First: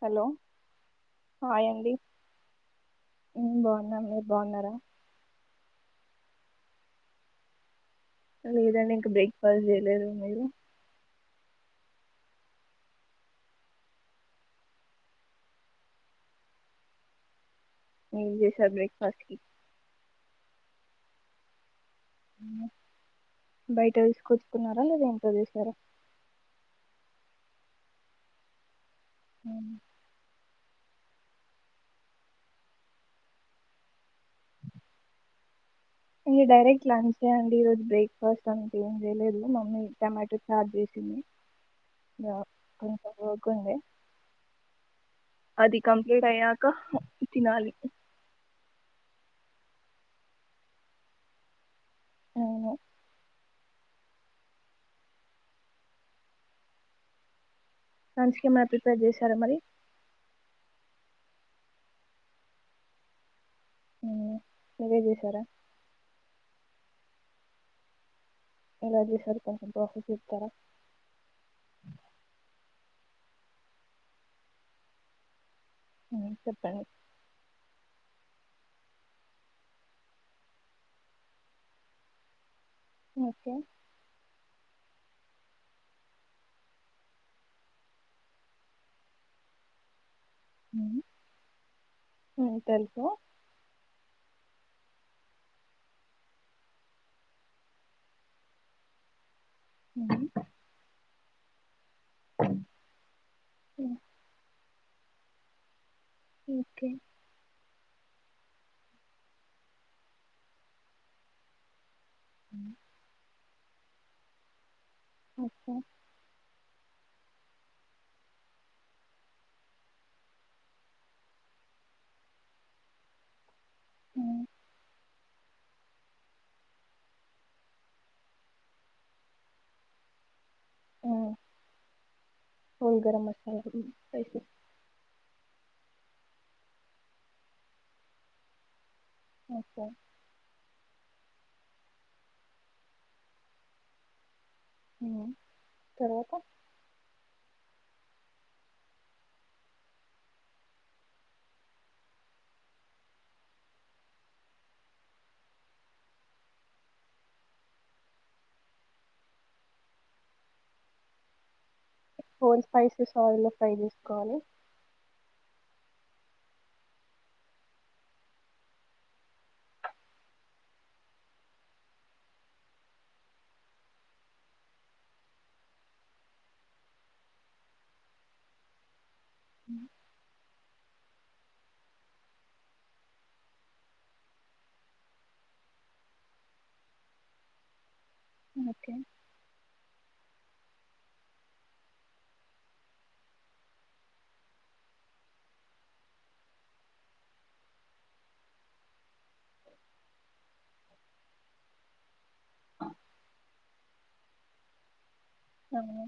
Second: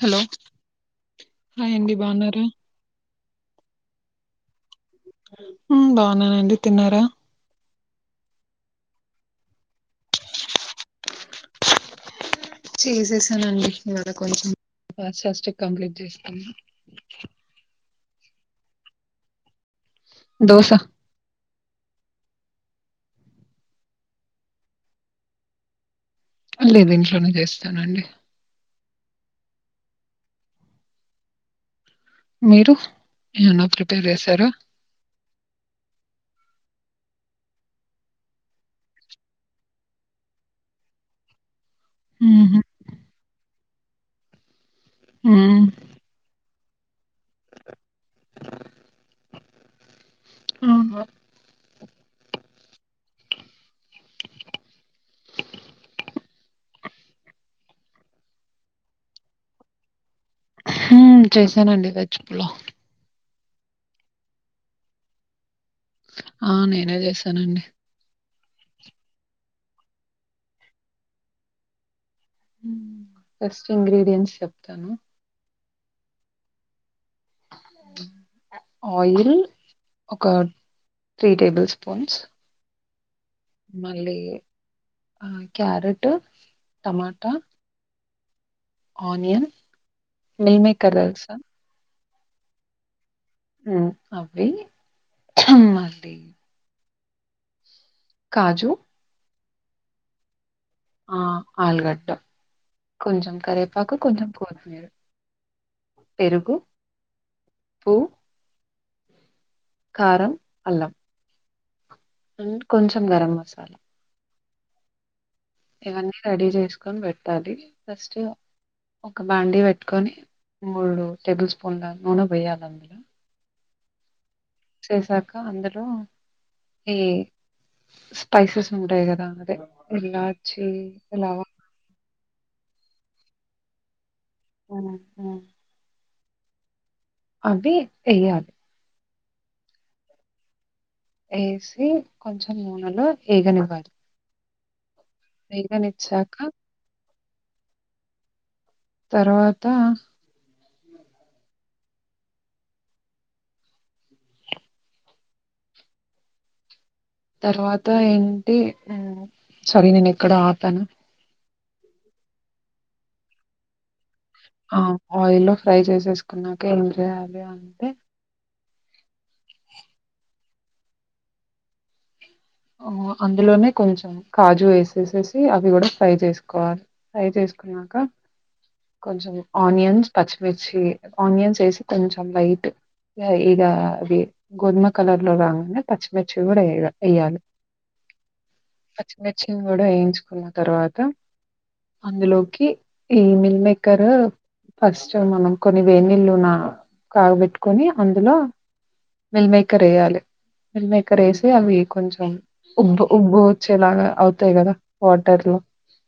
Hello hi అండి బాగున్నారా మ్మ్ బాగున్నాం మీరు బాగున్నారా మ్ బాగున్నానండి తిన్నారా లేదండి ఇంకా బ్రేక్ఫాస్ట్ చేయలేదు మీరు చేసేసానుండి ఇడ కొంచెం పాస్స్ట్ కంప్లీట్ చేస్తాను ఎం సార్ బ్రేక్ఫాస్ట్ క దోసా బయట తీసుకొచ్చుకున్నారా లేదా ఇంట్లో తీసారా లే ద ఇంట్లోనే చేస్తానండి మ్ మీరు ఏమన్నా ప్రిపేర్ చేసారా ఇ డైరెక్ట్ లంచే అండి ఈరోజు బ్రేక్ఫాస్ట్ అంత ఏం చేయలేదు మమ్మీ టమాటో చర్ చేసింది ఇ ఉహు కొంచం వర్క్ ఉంది ఉమ్ అది కంప్లీట్ అయ ఇంక తినాలి అహా అవును లంచ్ కు ఎమైనా ప్రిపేర్ చేశారా మరి మ్ చేశానండి వెజ్ పులావు మ్ మీరే చేసారా అ నేనే చేశానండి ఎలా చేసారు కొంచం ప్రాసెస్ చెప్తార మ్ ఫస్ట్ ఇంగ్రీడియంట్స్ చెప్తాను మ్ చెప్పండి ఆయిల్ ఒక త్రీ టేబుల్ స్పూన్స్ ఓకే మళ్లి అ carrot tomato onion meal maker తెలుస మ్ తెలుసు అవి మళ్లి కాజు ఉమ్ అ ఆలుగ కొంచెం కరేపాకు కొంచెం కోతుమీరు ఓకే ఉప్పు కారం అల్లం మ్ కొంచెం గరం మసాల సాల ఓకే ఇవన్నీ రెడీ చేసు కొని పెట్టాలి ఫస్ట్ ఒక బాండీ పెట్టుకొని మూడు టేబుల్ స్పూన్ల నూనె వేయాలి అందులో ఉమ్ వేసాక అందులో ఈ స్పైసెస్ ఉంటాయి కదా అదే ఇల్లాచ్చి లవం హోల్ గరం మసాలా లు స్పై అ అ అది వేయాలి ఓకే వేసి కొంచం నూనెలో ఏగనివ్వాలి ఉమ్. తర్వాత ఏగనిచ్చాక తర్వాత తర్వాత ఏంటి మ్ సారీ నేను ఎక్కడ ఆపాను హోల్ స్పైసెస్ ఆయిల్ లో ఫ్రై చేసుకోవాలి అ ఆయిల్లో ఫ్రై చేసేసుకున్నాక ఏం చేయాలి అంటే అ అందులోనే కొంచెం కాజు వేసేసేసి అవి కూడా ఫ్రై చేసుకోవాలి ఫ్రై చేసుకున్నాక కొంచెం ఆనియన్స్ పచ్చి మిర్చి ఆనియన్స్ వేసి కొంచెం లైట్ ఇగ అది గోధుమ కలర్ లో రాంగ్నే పచ్చిమిర్చి కూడా వే వేయాలి ఓకే కూడా వేయించుకున్న తర్వాత అందులోకి ఈమెల్ మమేకర్ ఫస్ట్ మనం కొన్ని వేడి నీళ్లు కాగబెట్టుకొని అందులో మిల్మేకర్ వేయాలి మిల్మేకర్ వేసి అవి కొంచెం ఉబ్బ ఉబ్బు వచ్చేలాగా అవుతాయి కదా వాటర్లో అవును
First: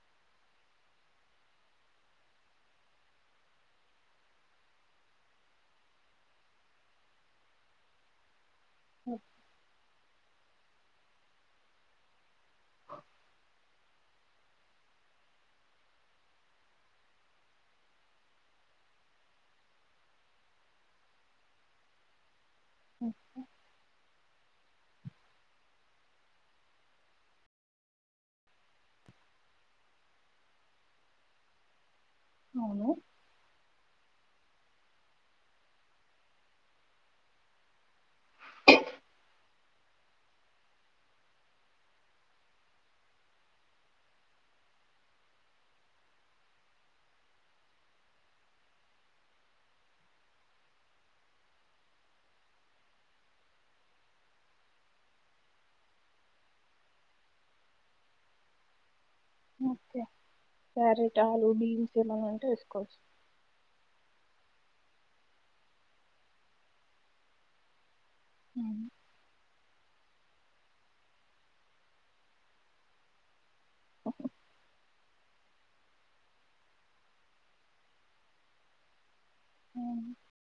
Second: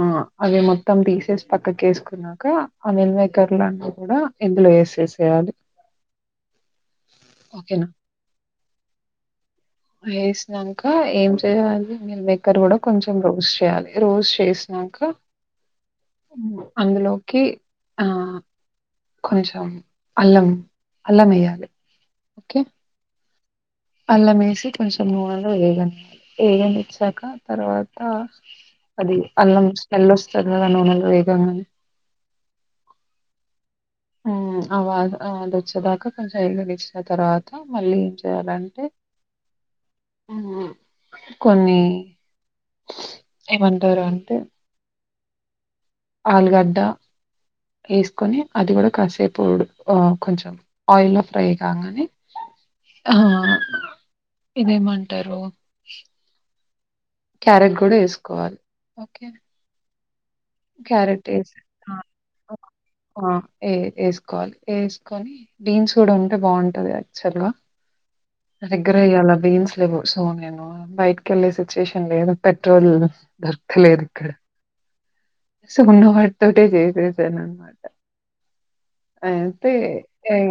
ఆ అవి మొత్తం తీసే పక్కకు వేసుకున్నాక ఆ మిల్ మేకర్ల కూడా ఇందులో వేసేసేయాలి ఓకేనా ఓ వేసినాక ఏం చేయాలి బెక్కర్ కూడా కొంచెం రోస్ చేయాలి రోస్ చేసినాక అందులోకి ఆ కొంచెం అల్లం అల్లం వేయాలి ఓకే అల్లం వేసి కొంచెం నూనెలు వేగ వేగనిచ్చాక తర్వాత అది అల్లం స్మెల్ వస్తుంది కదా నూనెలో వేగంగా అవును అ అది వచ్చేదాకా కొంచెం ఇల్లుడిచ్చిన తర్వాత మళ్ళీ ఏం చేయాలంటే కొన్ని ఏమంటారు అంటె ఆలుగడ్డ వేసుకొని అది కూడా కాసేపుడు కొంచెం ఆయిల్లో ఫ్రై కాగానే ఆ ఇదేమంటారు క్యారెట్ కూడా వేసుకోవాలి ఓకే ఓకే క్యారెట్ ఆలుూ బీన్స్ ఏమన్నాంటే వేసుకోవచ్చు వేస్కోవాలి వేస్కొని బీన్స్ కూడా ఉంటే బాగుంటది యాక్చువల్ గా అవును. దగ్గరెయ్యాలా బీన్స్ లేవు సో నేను బైటికెళ్ళే సిచ్యుయేషన్ లేదు పెట్రోల్ దొర్ క్తలేదిక్కడ ఉన్నవాటితోనే చేసేసాననమాట ఐతే అవును. ఇన్